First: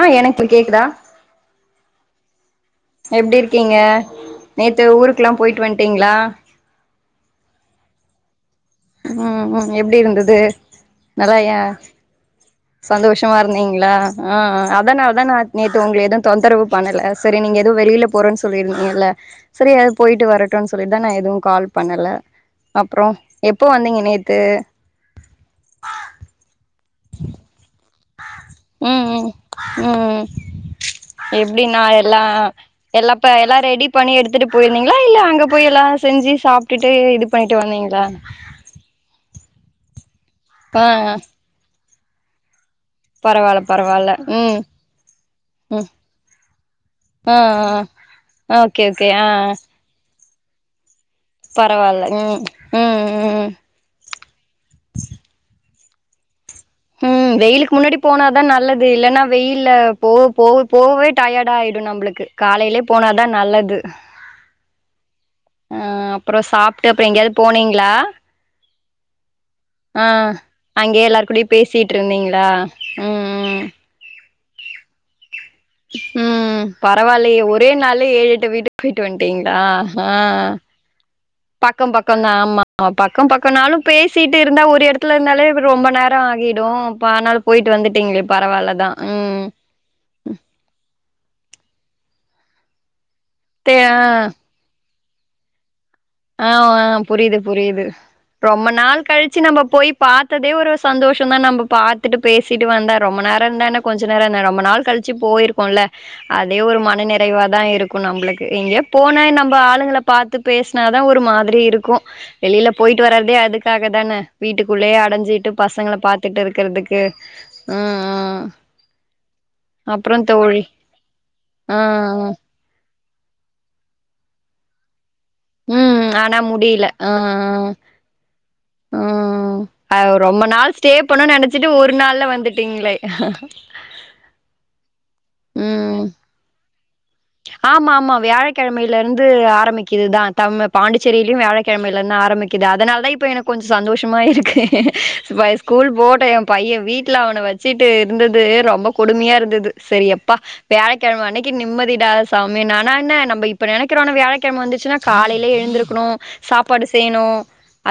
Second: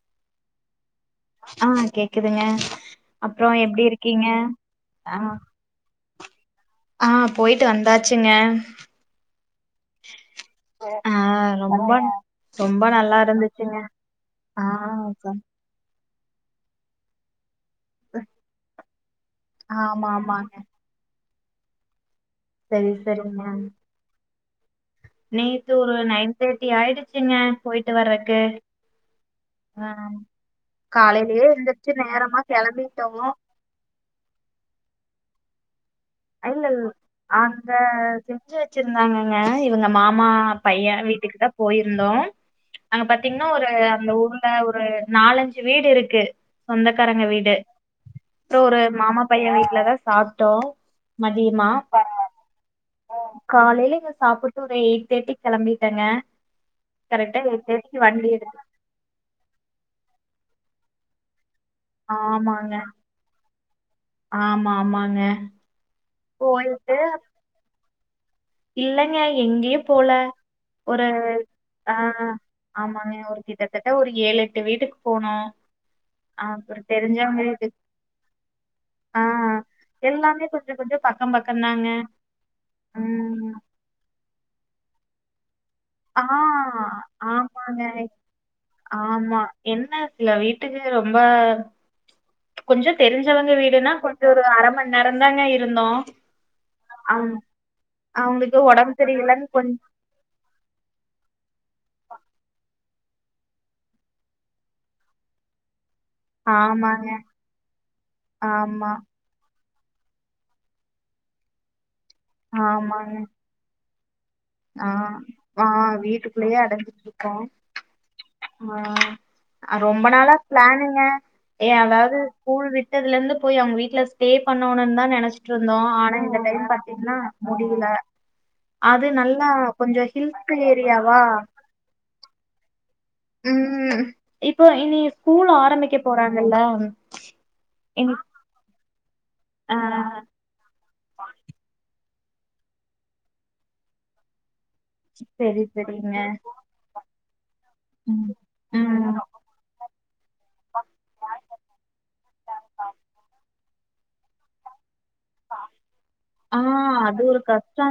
ஆ எனக்கு கேக்குதா ஆ கேக்குதுங்க எப்டி இருக்கீங்க நேத்து ஆ ஊருக்கெல்லா போயிட்டு வந்ட்டீங்களா ஆ போயிட்டு வந்தாச்சுங்க ம் ம் எப்டி இருந்தது ஆ நறையா ரொம்ப ரொம்ப நல்லா சந்தோஷமா இருந்துச்சுங்க இருந்தீங்களா ஆ ஆ அதனால தா நா நேத்து உங்கள எது தொந்தரவு பண்ணல சரி நீங்க எதோ வெளியில போறன் சொல்லிருந்தீங்கல்ல சரி ஆமா போயிட்டு ஆமாங்க வரட்டு சொல்லிட்டு தா நா எதுவு கால் பண்ணல சரி அப்றோ சரி மேம் எப்போ வந்தீங்க நேத்து நேத்து ஒரு நைன் தேர்ட்டி ஆயிடுச்சுங்க போயி ட்டு வர்றக்கு ம் ம் ஆ ம் காலையிலயே எப்டின்னா எந்திரச்சு நேரமா கெளம்பிட்டவோ குக் பண்ணி எடுத்துட்டு போயிருந்தீங்களா இல்ல அங்க போய் எல்லா செஞ்சு இல்ல இல்ல சாப்ட்டுட்டு இது பண்ணிட்டு அங்க வந்தீங்களா செஞ்சு வச்சிருந்தாங்கங்க இவங்க மாமா ஆ பைய ஆ வீட்டுக்கு தா போயிருந்தோ அங்க பாத்தீங்கன்னா பரவால்ல ஒரு அந்த பரவால்ல ஊர்ல ம் ஒரு நாலஞ்சு வீடு ம் இருக்கு சொந்தக்காரங்க ஆ வீடு ஆ அப்றோ ஒரு ஓகே ஓகே மாமா ஆ பைய வீட்லதா சாப்டோ மதியமா பரவால்ல ம் ம் ம் காலையில இங்க சாப்புட் டு ஒரு எயிட் தேர்ட்டி கெளம்பிட்டங்க ம் வெயிலுக்கு முன்னாடி போனாதா எடுத்து நல்லது இல்லைன்னா வெயில்ல போ போவு போவவே டயடாயிடு நம்பளுக்கு ஆமாங்க காலையிலே போனாதா நல்லது ஆமா ஆமாங்க அ அப்புறோ சாப்ட்டு அப்புற எங்கேயாது போனீங்ளா இல்லங்க எங்கேயு போல ஒரு அங்கேயே எல்லாரு கூடயு பேசிட்டு ஆ இருந்தீங்களா ஆமாங்க ஒரு ம் கிட்டதட் ட ஒரு ஏழு எட்டு வீட்டுக்கு போனோ ம் பரவாயில்லையே ஒரே நாள்ல ஏழு எட்டு வீட்டுக்கு போயிட்டு வந்துட்டீங்களா ஆஹ் அ எல்லாமே கொஞ்சம் கொஞ்சம் பக்கம் தாங்க பக்கம் பக்க தா ஆமா பக்கம் பக் உம் கனாலு பேசிட்டு இருந்தா ஒரு எடத்துல இருந்தாலே ரொம்ப நேரோ ஆகிடு ஆஹ் அப்ப ஆனாலா போயிட்டு ஆமாங்க வந்துட்டீங்களே பரவாயில்ல தா ஆமா. ம் என்ன சில வீட்டுக்கு ரொம்ப கொஞ்ச தெருஞ்சவங்க தே வீடுனா ஆ கொஞ்சொ ஒரு அர மண் நேரொந் தாங்க இருந்தோ அ அ புரியிது புரியிது அவுங்களுக்கு ரொம்ப உடம்பு நாள் கழுச்சு சரியில்லன்னு நம்ம கொஞ் போய் பாத்ததே ஒரு சந்தோஷொந் தா நம்ப பாத்துட்டு பேசிட்டு வந்தா ரொம்ப நேரொ இருந்தா என்ன கொஞ்ச நேரொ இருந்தா என்ன ரொம்ப நாள் கழி ச்சு போயிருக்கோல அதே ஒரு மன ஆமாங்க. நிறைவாதா இருக்கு நம்ப்ளுக்கு எங்கே ஆமா, போன எ நம்பொ ஆளுங்கள பாத்து பேசி னாதா ஒரு மாதிரி இருக்கு வெளில பொயிட்டு ஆமாங்க. வரறதே அதுக்காகதான ஆ. வீட்டுக்குள்ளே அடஞ்சிட்டு ஆ பசங்கள பாத்துட்டு வீட்டுக்குள்ளேயே இருக்குறதுக்கு அடைஞ்சுட்டுருக்கோம். ம் ம் ஆ அ, ரொம்ப அப்றொ நாளா தோழி பிளானுங்க. ஏ அ அ அதாவது ஆமா ஸ்கூல் விட்டதுல இருந்து போயி அவுங்க வீட்ல ஸ்டே பண்ணனு தா நெனச் சுட்ருந்தோ ம் ஆனா இந்த டைம் முடில ஆ பாத்திங்கன்னா முடியில ஆ அது நல் லா ஆ கொஞ்சொ ரொம்ப ஹில்ஸ் நாள் ஸ்டே ஏரியாவா [unintelligible] ஒரு நாள்ல வந்துட்டீங்ளே ம் இப்போ இனி ஸ்கூல் ம் ஆரம்பிக்க போறாங்கல்ல ஆமா இனி ஆமா வியாழக்கெழமைல இருந்து ஆ ஆரம்பிக்கிதுதா தம் பாண்டிச்சேரியிலியு வியாழக்கெழம யிலந்து ஆரம்பிக்குது அதனால தா இப்ப எனக்கு கொஞ்ச சந்தோஷமா இருக்கு இப்ப செரி ஸ்கூல் செரிங்க போட்டு எ பையெ வீட்டுல அவன வச் சிட்டு ம் இருந்தது ரொம்ப ம். கொடுமையா இருந்தது செரி யப்பா வியாழக்கெழம அன்னக்கி நிம்மதி டா சாமி நானா என்ன நம்ப இப்ப நெனக்கிறோ ஆனா வியாழக்கெழம வந்துச்சுன்னா காலையில எழுந்திருக்கணு ஆ சாப்பாடு அது செய்யணு ஒரு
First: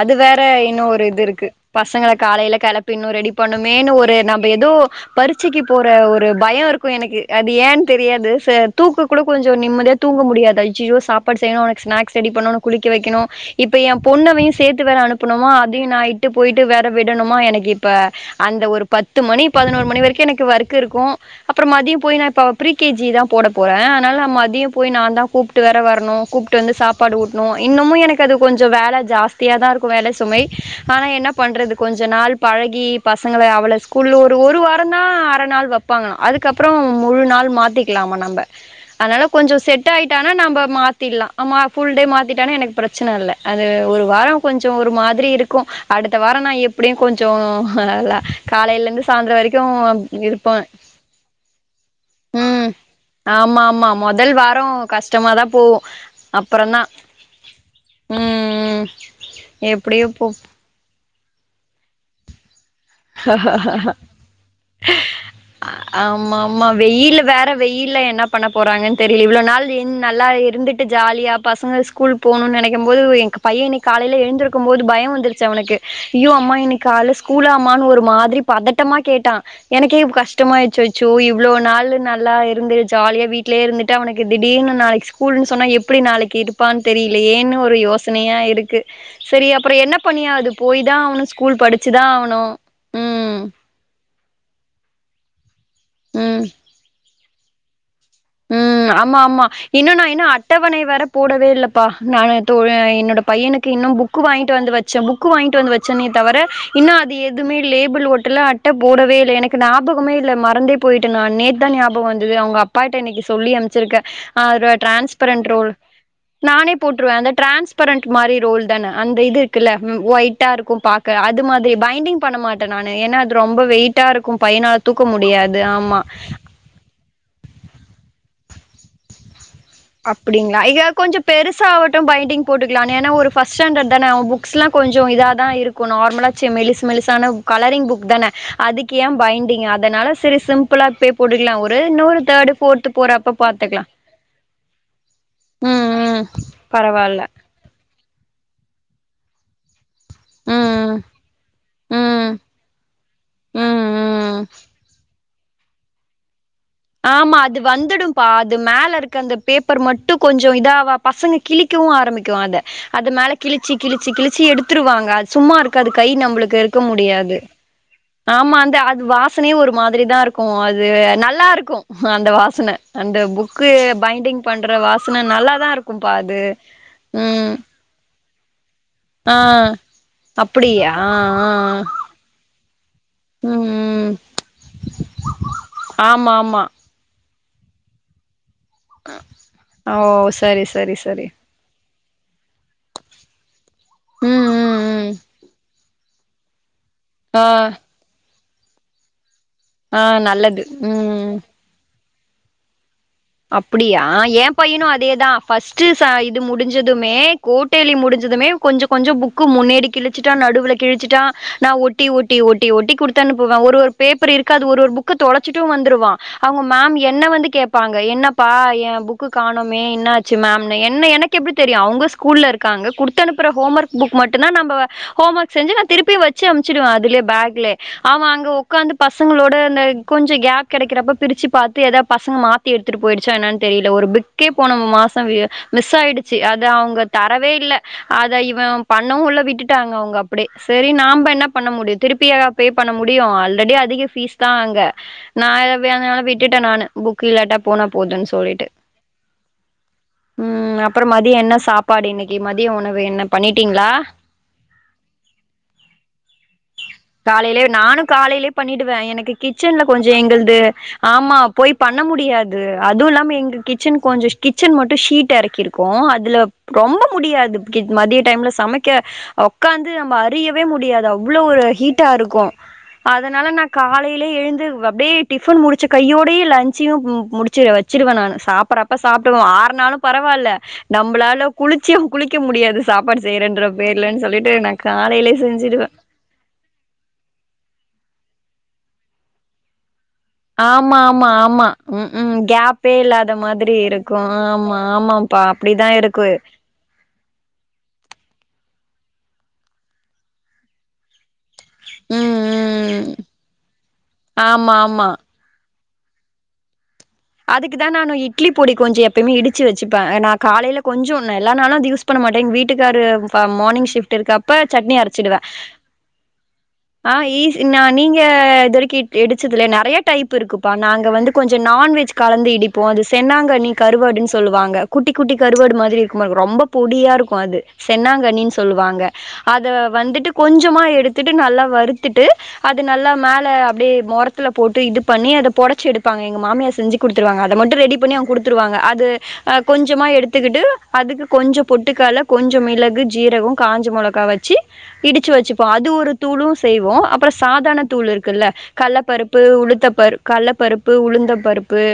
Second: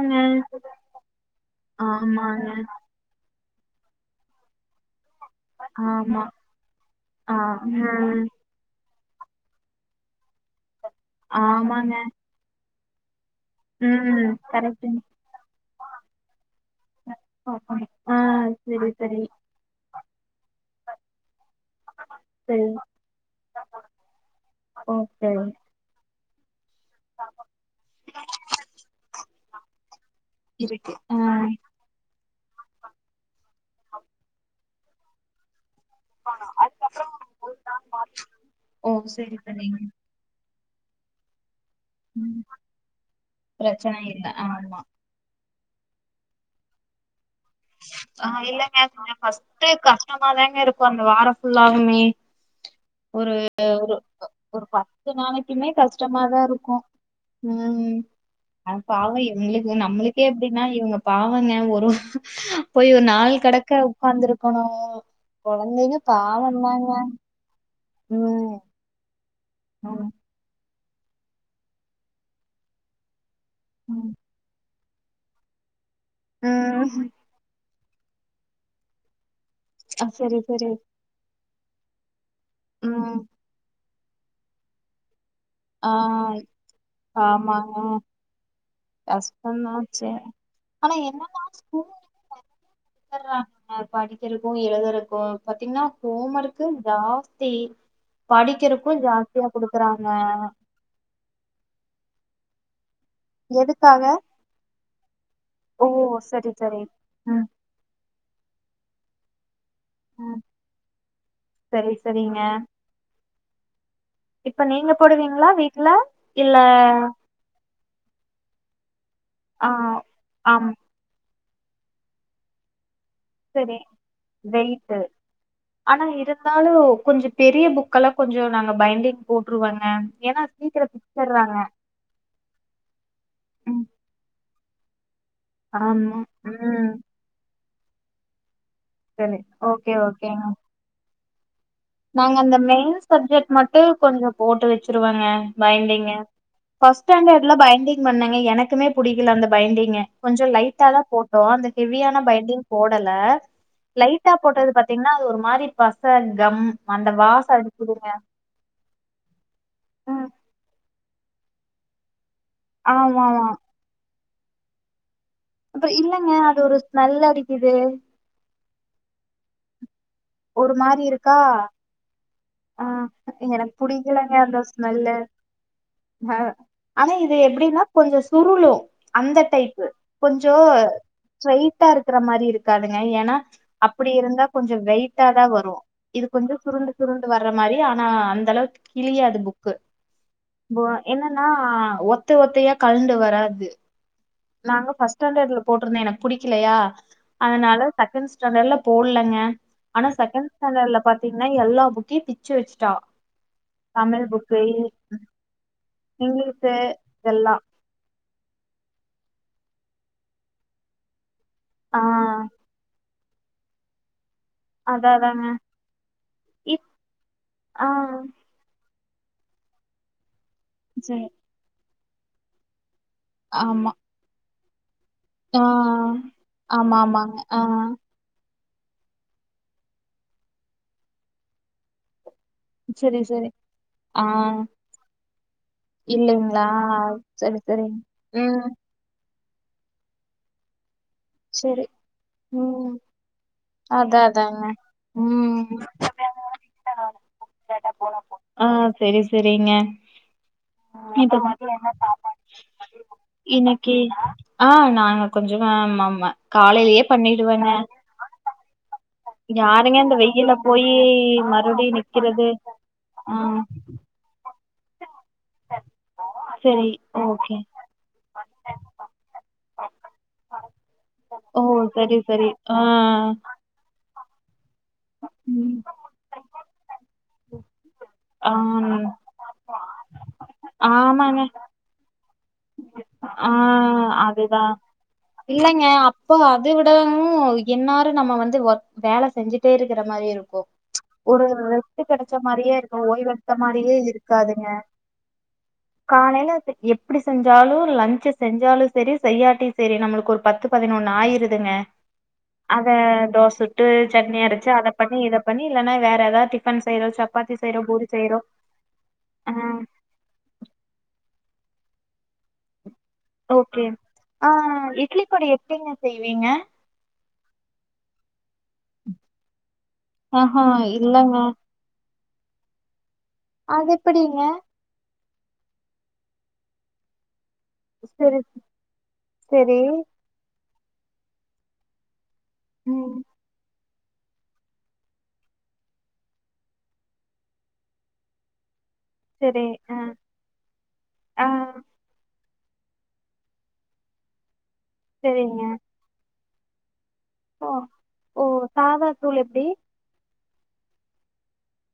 அது வேற இன்னொ ஒரு இது இருக்கு பசங்கள ஆமாங்க காலைல கெளப் பினு ரெடி பண்ணன்மேனு ஒரு நம்ப எதோ பரிச்சக்கி போற ஆமா ஒரு பயொ இருக்கு எனக்கு ஆ அது ஏன்னு ம் தெரியாது சர் தூக்கொ குட கொஞ்சோ நிம்மதியா தூங்க முடியாது அய்யயோ சாப்பாடு செய்யணு அவுனக் ஆமாங்க ஸ்னாகஸ் ரெடி பண்ணனு குளிக்க வெக்கணு இப்போ ஏ ம் பொண்ணவயு சேத்து வேற கரெக்ட்டுங்க அனுப்பணுமா அதயு நாயிட்டு போய்ட்டு வேற விடணுமா எனக்கு இப்ப ஆ அந்த ஒரு செரி பத்து செரி மணி பதினோரு மணி வரைக்கு எனக்கு வர்க்க இருக்கு அப்பறொ மதியொ போய் நா இப்ப அவ செரி ப்ரீ கே ஜி தா போடப் போறே அதுனால நா மதியோ போயி நாந்தா ஓகே கூப்ட்டு வேற வரனு கூப்ட்டு வந்து சாப் பாடு ஊட்ணு இன்னுமு எனக்கு அது கொஞ்சொ வேல ஜாஸ்தியாதா இருக்கு வேல சுமை இருக்கு ஆனா ஆ என்ன பண்றது கொஞ்ச நாள் பழகி பசங்கள அவள ஸ்கூல்ல ஒரு ஒரு வாரந்தா அர நாள் வப் ப்பாங்களா அதுக்கப்பறோ முழு நாள் மாத்திக்லாமா நம்ப ஓ அதுனால செரி கொஞ்சோ செரிங்க செட்டா டாய்ட்டானா நம்ப மாத் திட்லா ஆமா ஃபுல் டே ம் மாத்திட்டானா எனக்கு பிரச்சன இல்ல அது பிரச்சன ஒரு இல்ல வாரொ கொஞ்சோ ஆமா ஒரு மாதுரி இரு ருக்கு அடுத்த வாரொ நா எப்டியு கொஞ்சோ நல்லா ஆ இல்லங்க காலெலந்து கொஞ்சோ சாந்ரோ வரைக்கு ஃபர்ஸ்ட் இருப்பொ கஷ்டமாதாங்க இருக்கு அந்த வாரோ ஃபுல்லாவுமே ம் ஒரு ஆமா ஆமா ஒரு முதல் ஒரு வாரம் பத்து கஷ்டமாதான் நாளைக்குமே போகும் கஷ்டமாதா இருக்கு அப்புறம்தான் ம் ஆனா ம் பாவோ இவுங்ளுக்கு எப்படியோ நம்ளுக்கே போ இப்டி னா இவுங்க பாவங்கெ ஒரு போய் ஒரு நாள் கடக்க உக்காந்துருக்கணு கொழந்தைங்க ஆமா ஆமா பாவந்தாங்க வெயில வேற வெயில்ல என்ன ம் பண்ணபோறாங்கன் தெரில இவ்ளோ நாள் இன் ஆமா நல்லா இருந்துட்டு டு ஜாலியா பசங்க ஸ்கூல் போனுன் நெனெக்கம்போது எங்க பையெ இன்னெக் ம் காலைல எழுந்திருக்குபோது பயோ வந்துருச்சு அவனுக்கு அயோ அம்மா இன்னக் ம் கால்ல ஸ்கூலா அம்மானு ஒரு மாதுரி பதட்டமா கேட்டா எனக்கே ஆ இப் செரி செரி கஷ்டமாயிச்சு அச்சோ இவ்ளோ நாளு நல்லா இருந்து ம் ஜாலியா வீட் லே இருந்துட்டு அவனுக்கு திடீர்னு நாளைக்கு ஸ் கூல்ன்னு சொன்னா ஆ எப்டி நாளக்கி இருப்பான்னு தெரிய்லயேன்னு ஆமாங்க ஒரு யோசனயா இருக்கு செரி அப்றோ என்ன கஷ்டந்தாச்சு பண்ணியாது போய் தா ஆவ்னு ஸ்கூல் படிச்சுதா ஆவுனு கஷ்டாமார்க்மே படிக்கிறத்க்கு எழுதுறத்க்கு பாத்தீங்கன்னா ஹோம் ம் ஒர்க்கு ஜாஸ்தி ம் படிக்கிறக்கு ஆமா ஆமா ஜாஸ்தியா இன்னு நா குடுக்குறாங்க இன்னு அட்டவணை வேற போடவே இல்லப்பா நா தோ என் பையனுக்கு இன்னு எதுக்காக புக்கு வாங்கிட்டு வந்து வச்ச புக்கு வாங்கிட்டு வந்து ஓ வச்சன்னே தவர சரி சரி இன்னு அது ம் எதுமே லேபிள் ஓட்டல அட்ட போடவேல்ல எனக் ஞாபகமே இல்ல ம் மறந்தே போய்ட்டே நா நேத்தா சரி ஞாபகோ வந்துது சரிங்க அவுங்கப்பாட்ட இன்னிக்கி சொல்லி அம்ச்சிருக்கே ஆ இப்ப ர நீங்க டிரான்ஸ்பரண்ட் போடுவீங்களா ரோல் வீட்ல இல்ல நானே போட்ருவே அந்த டிரான்ஸ்பரண்ட் மாரி ரோல்தான அந்த இது ஆ இருக்குல்ல ம் ஆம் ஒய்ட்டாருக்கு பாக் க்க அது மாதிரி பைண்டிங் பண்ணமாட்டே நானு ஏனா ரொம்ப சரி வெயிட்டாருக்கு பையனால தூக்க முடியாது ஆமா ஹலோ கொஞ்சோ பெரிய புக்கல்லா கொஞ்சோ நாங்க பைண்டிங் போட்ருவங்க ஏன்னா அப்டிங்களா இல சீக்கிர கொஞ்சோ பிச்சிர்றாங்க பெருசாவட்டு பைண்டிங் போட்டுக்கலா ஏனா ஒரு ஃபஸ்ட் ம் ஸ்டாண்டர்ட் தான அவ புக் க்ஸ்லா கொஞ்சோ இத தா இருக்கு ஆமா நார்மலாச்ச மெலுசு ம் மெலுசான கலரிங் புக் தான அதுக்கு ஏ சரி பைண்டிங் ஓகே அதனால செரி ஓகேங்க சிம்ப்ளா பெ போடுக்லா ஒரு இனோரு நாங்க தேர்டு அந்த ஃபோர்த் மெயின் போறப்ப சப்ஜெக்ட் மட்டு பாத்துக்லா கொஞ்ச போட்டு வச்சிருவங்கே பெண்டுங்க ம் பரவால்ல ஃபஸ்டேன்டேடு இல்ல பைண்டிங் பண்ணுங்க எனக்குமே புடிக்கல அந்த பைண்டிங் கொஞ்சோ லைட்டா ம் தா போட்டோ அந்த ஹெவியான ம் பைண்டிங் போடல ம் லைட்டா ம் போட்டது பாத்தீங்கன்னா அது ஒரு மாரி பச கம் அந்த ஆமா வாசோ அது அடிக்குதுங்க வந்துடும்பா அது மேலருக்க அந்த பேப்பர் மட்டு கொஞ்சோ சோ இதாவா பசங்க கிழிக்கவு ஆரம்பிக்கு அத அது ஆமா மேல ஆமா கிழிச்சி கிழிச்சி கிழிச்சி எடுத்துருவாங்க அ அப்றோ சும்மாருக்காது கை இல்லங்க நம்ளுக்கு அது ஒரு இருக்க ஸ்மெல் முடியாது அடிக்குது ஆமா அந்த அது வாசனயு ஒரு மாதிரிதாருக்கு ஒரு அது மாரி இருக்கா நல்லார்க் அந்த வாசன ஆ அந்த புக்கு எனக்கு புடிக்கலங்க பைண்டிங் அந்த பண்ற ஸ்மெல்லு வாசன நல்லாதாருக்கும்பா அது ஆனா இது ம் எப்டினா கொஞ்சோ சுருளு ஆ அந்த டைப்பு கொஞ்சோ அப்டியா ஆ ஆ ஆ. ஸ்ரைட்ட்டாருக் இருக்க மாரி இருக்காதுங்க ஏன்னா ம் ம் அப்டிருந்தா கொஞ்சோ வெயிட்டா தா வரும் இது ஆமா கொஞ்சோ ஆமா சுருண் குரு குருண்டு வர்ற மாரி ஆனா அந்த அளவுக்கு கிழியாது புக்கு ஓ சரி பு சரி சரி என்னன்னா ஒத் ஒத்த ஒத்தையா கழண்டு வராது ம் ம் நாங்க ம் ஃபர்ஸ்ட் ஸ்டாண்டர்ட்ல போட்டிருந்தே எனக்கு புடிக்கலயா ஆ அதனால செகண்ட் ஸ்டாண்டர்ட்ல போட்லங்க ஆ ஆனா செகண்ட் நல்லது ஸ்டாண்டர்ல ம் பாத்தீங்கன்னா எல்லா புக் யு பிச்சு வச்சுட்டா அப்டியா தமிழ் ஏ புக்கு பையனு அதேதா ஃபஸ்ட்டு ச இது இங்கிலீஷு முடிஞ்சதுமே இதெல்லா கோட் டலி முடிஞ்சதுமே கொஞ்சோ கொஞ்சோ புக்கு முன்னேடி கிழிச்சிட்டா நடுவுல கிழிச்சிட்டா நா ஆ ஒட்டி ஒட்டி ஒட்டி ஒட்டி குடுத்தனுப்புவே ஒரு ஒரு பேப்பர் இருக்காது ஒரு ஒரு அதா புக்க அதாங்க தொலச்சிட்டு வந்துருவா அவுங்க இப் மேம் என்ன வந்து ஆ கேப்பாங்க பா ஏ புக்கு காணோமே என்னாச்சு மேம்னு என்ன சரி எனக்கு எப்டி தெரியு அவுங்க ஸ் கூல்லருக்காங்க குடுத்தனுப்புற ஹோம் ஆமா ஒர்க் புக் மட்டுந்தா நம்ப ஹோம் ஒர்க் ஆ செஞ்சு நா திருப்பி வச்சு அம்சுடுவே ஆமா அதுலே ஆமாங்க பேக்லே ஆ அவெ அங்க உக்காந்து பசங்களோட இந்த கொஞ்சோ கேப் கெடைக்கிறப்ப பிரிச்சு பாத்து ஏதாவது பசங்க மாத் தி எடுத்துட்டு சரி போய்டுச்சா சரி என்னானு தெரில ஒரு ஆ பிக்கே போன மாசோ மிஸ் ஆயிடுச்சு இல்லைங்களா அது அவுங்க தரவே சரி இல்ல சரி அத இவெ ம் பண்ணவு இல்ல விட்டுட்டாங்க அவுங்க அப்டியே செரி நம் பண் ன்ன பண்ண சரி முடியு திருப்பியா பே பண்ண ம் முடியு அல்ரெடி அதிக அதா ஃபீஸ் தா அதாங்க அங்க நா ம் எ விட்டுட்டே நானு புக்கு இல்லாட்ட ஆ சேரி சேரிங்க ம் அப்றோ மதியோ இப்பவா என்ன சாப்பாடு இன்னைக்கு மதிய உணவு என்ன பண்ணிட்டீங்களா இன்னக்கி ஆ நாங்க கொஞ்ச ஆமாம்மா காலைலயே பண்ணிடுவங்க காலைலே பண்ணிடுவே எனக்கு கிச்சன்ல கொஞ்ச இந்த வெயில எங்கள்து போயி ஆமா போய் மறுபடி பண்ண நிக்கிறது முடியாத் து அதுவு இல்லாம ஆ எங்க கிச்சன் கொஞ்ச கிச்சன் மட்டு ஷீட் டெறக்கிருக்கோ அதுல சரி ரொம்ப ஓகே முடியாது கிட் மதிய டைம்ல சமைக்க ஒக்காந்து நம்ம அரியவே முடியாது அவ்ளோ ஓ ஒரு ஹீட்டா சரி இருக்கு சரி ஆ அதுனால நா காலைலே எழுந்து அப்டியே டிஃபன் ம் முடிச்ச கையோடயே லஞ்ச்சயு ம் முடிச்சு வெச்சுருவே நானு ஆ சாப்பறப்ப சாப்டுவோ ஆறுநாலு பரவால்ல ஆமாங்க நம்பளால குளிச்சு குளிக்க முடியாது சாப்பாடு ஆ செய்றேன்ற பேர்லன் சொல்லிட்டு நா காலைலே செஞ்சுடுவே சோ அதை விடவு என்நேர நம்ம வந்து ஒர்க் வேல செஞ்சுட்டே இருக்கிற மாரி இருக் ஆமாம்மா ஆமா ம் ம் மாரியே கேப்பே இருக்கு இல்லாத ஓய்வெடுத்த மாதிரி மாரியே இருக்கு இருக்காதுங்க ஆமா ஆமாம் பா அப்டிதா இருக்கு காலைல எப்டி செஞ்சாலு லஞ்ச்சு செஞ்சாலு சேரி செய்யாட்டியு சேரி நம்மளுக்கு ஒரு பத்து பதினொன்னு ஆயிருது துங்க ம் அத ம் தோச சுட்டு சட்னி அரச்சு ஆமா அத ஆமா பண்ணி இதப் பண்ணி இல்லனா வேற எதா டிஃபன் செய்றோ சப் அதுக்குதா நானு இட்லிப் பொடி கொஞ்ச எப்பயுமே ஆ இடிச்சு வச்சுப்பே நா காலைல கொஞ்ச நா எல்லா நாளு அது யூஸ் பண்ண மாட்டே எங் வீட்டுக்காரு இப்ப ஓகே மார்னிங் ஷிஃப்ட் ஆ இருக்கப்ப சட்னி இட்லி அரைச்சிடுவே பொடி எப்டிங்க செய்வீங்க ஆ ஈசி நா நீங்க இதுவரைக்கு இ இடுச்சதுல்லயா நெறையா டைப் ஆஹா இருக்குப்பா நாங்க வந்து இல்லங்க கொஞ்ச நான்வெஜ் கலந்து இடிப்போ அது சென்னாங்கண்ணி அது கருவாடுன் எப்டிங்க சொல்லுவாங்க குட்டி குட்டி கருவாடு மாதிரி இருக்குமா எனக்கு ரொம்ப பொடியா இருக்கு அது செரி சென்னாங்கன்னினு சொல்லுவாங்க அத செரி வந்துட்டு கொஞ்சமா எடுத்துட்டு நல்லா வருத்துட்டு அது நல்லா ம் மேல அப்டியே மொறத்துல போட்டு இது பண்ணி அத பொடச்சு எடுப்பாங்க எங்க மாமியா செஞ்சு குடுத்துருவாங்க அத மட்டு ரெடி பண்ணி அவுங்க குடுத்துருவாங்க அது அ சரி ஆ கொஞ்சமா எடுத் துக்கிட்டு அதுக்கு ஆ கொஞ்ச பொட்டுக்கட்ல கொஞ்ச மிளகு ஜீரக காஞ்ச மொளகா வெச்சு இடிச்சு சரிங்க வெச்சுப்போ அது ஒரு தூளு செய்வோ அப்பற ஓ சாதாண தூள் ஓ இருக்குல்ல சாதா கல்லப்பருப்பு தூள் எப்டி உளுத்த பருப் கல்லப்பருப்பு உளுந்த பருப்பு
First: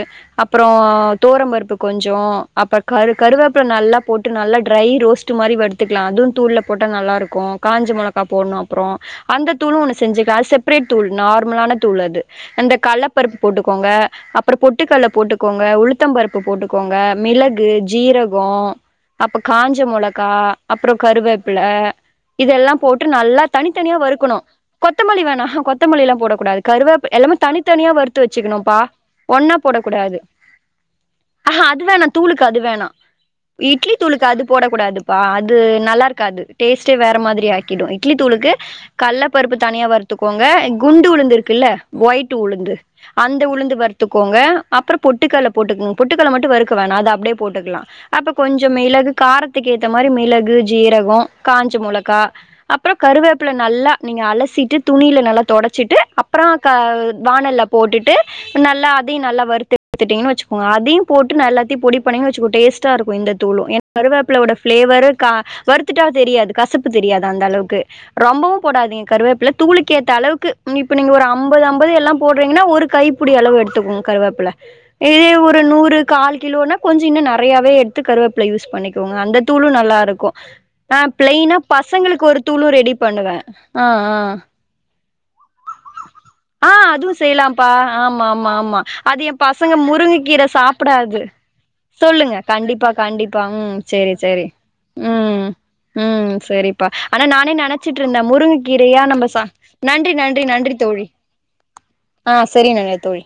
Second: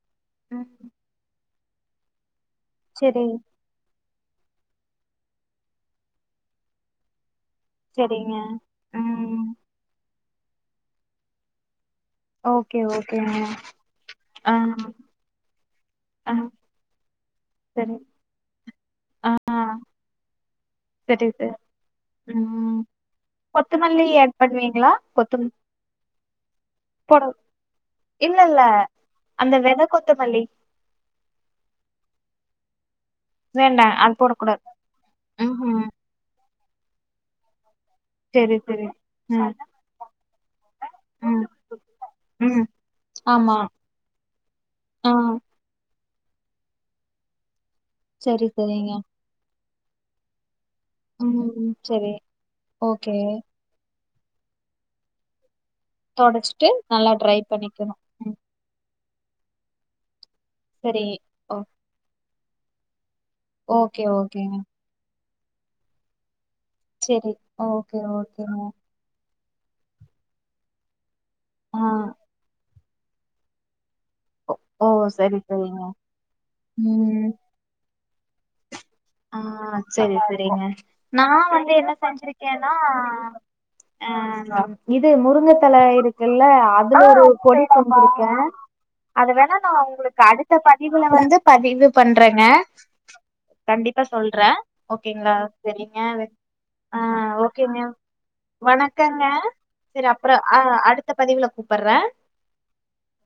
அப்றோ ம் தொவரம் பருப்பு கொஞ்ச அப்பற் கரு சரி கருவேப்பில நல்லா போட்டு நல்லா ட்ரை ரோஸ்ட்டு மாரி வறுத்துக்கலா அதுவு தூள்ல போட்டா நல்லாருக்கு காஞ்ச மொளகா சரிங்க போட்ணு அப்றோ ம் அந்த தூளு ஒன்னு செஞ்சுருக்க அது செப்ரேட் தூள் நார்மலான தூள் அது அந்த ஓகே ஓகேங்க கல்லப்பருப்பு போட்டுக்கோங்க ஆ அப்பற பொட்டுக்கட் ல போட்டுக்கோங்க உளுத்தம் ஆ பருப்பு போட்டுக்கோங்க மிளகு சரி ஜீரகோ ஆ அப்ப காஞ்ச மொளகா அப்றோ சரி சார் கருவேப்பில இதெல்லா ம் போட்டு நல்லா தனித்தனியா கொத்தமல்லி ஆட் வறுக்கணு பண்ணுவீங்களா கொத்தமல்லி வேணா கொத்தம் கொத்தமல்லிலா போடக் கூடாது கருவேப் போட எல்லாமே தனித்தனியா வறுத்து இல்ல இல்ல வெச்சுக்கணும்ப்பா அந்த ஒன்னா வெத போடக் கூடாது கொத்தமல்லி அ ஹா அது வேணா தூளுக்கு அது வேணா வேண்டா இட்லி தூளுக்கு அது போடக்கூடாது போடக் கூடாதுப்பா அது ம்ஹூம் நல்லா இருக்காது டேஸ்ட்டே வேற மாதிரி ஆக்கிடு இட்லி தூளுக்கு சரி சரி ம் கல்லப்பருப்பு தனியா வறுத்துக்கோங்க அ குண்டு உளுந்து ம் இருக்குல்ல ஒயிட் ம் உளுந்து அந்த ஆமா உளுந்து வறுத் த்துக்கோங்க அப்றோ ஆ பொட்டுக்கட்ல போட்டுக்குங்க பொட்டுக்கட்ல மட்டு வறுக்க வேணா அத அப்டியே போட்டுக்கலா அப்ப சரி கொஞ்ச சரிங்க மிளகு காரத்துக்கேத்த மாரி மிளகு ஜீரகோ ம் காஞ்ச சரி மொளகா அப்றோ ஓகே கருவேப்பில நல்லா நீங்க அலசிட்டு துணில நல்லா தொடச்சிட்டு அப்றோ தொடச்சிட்டு க நல்லா ட்ரை வாணல்ல பண்ணிக்கணு போட்டுட்டு ம் நல்லா அதையு நல்லா வறுத்து எடுத்துட்டிங்கனு வெச்சுக்கோங்க அதையு சரி போட்டு ஓ எல்லாத்தயு பொடி பண்ணிங்கனு வெச்சுக்கோ டேஸ்டா இருக்கு இந்த தூளு என [inaudible] ஓகே கருவேப்பிலயோட ஓகேங்க ஃபிளேவரு க வறுத்துட்டா தெரியாது கசப் தெரியாது சரி அந்த அளவுக்கு ஓகே ரொம்பவு ஓகேங்க போடாதீங்க கருவேப்பில்ல தூளுக்கேத்த அளவுக்கு இப்ப நீங்க ஒரு அ ம்பது ஆ அம்பது எல்லா போடுறீங்கனா ஒரு கைப்புடி அளவு எடுத்துக்கோ கருவேப் ப்ல ஓ இதே சரி ஒரு சரிங்க நூறு கால் கிலோனா கொஞ்சோ இன்னு ம் நெறையாவே எடுத்து கருவேப்ல யூஸ் பண்ணிக் கோங்க அந்த ஆ தூளு நல்லா சரி இருக்கு சரிங்க நா ப்ளைனா வந்து என்ன பசங்களுக்கு ஒரு தூளு செஞ்சிருக்கேன்னா ரெடி பண்ணுவ ஆ இது முருங்கத்தல இருக்குல்ல ஆ அதுல அதுவு ஒரு பொடி செய்யலாம்ப்பா [inaudible] ஆமா க ஆமா ஆமா அது அத எ வேணா நா பசங்க உங்களுக்கு முருங்கக்கீர அடுத்த பதிவுல சாப்டாது வந்து பதிவு சொல்லுங்க பண்றங்க கண்டிப்பா கண்டிப்பா ம் கண்டிப்பா சேரி சொல்ற சேரி ஓகேங்களா ம் சரிங்க ம் வச் சேரிப்பா ஆ ஆனா நானே ஓகேங்க நெனச்சிட்ருந்தே முருங்கக்கீரையா வணக்கங்க நம்ம சா செரி நன்றி அப்றோ நன்றி அ அடுத்த பதிவுல கூப்பட்ற செரிங்கங்க தோழி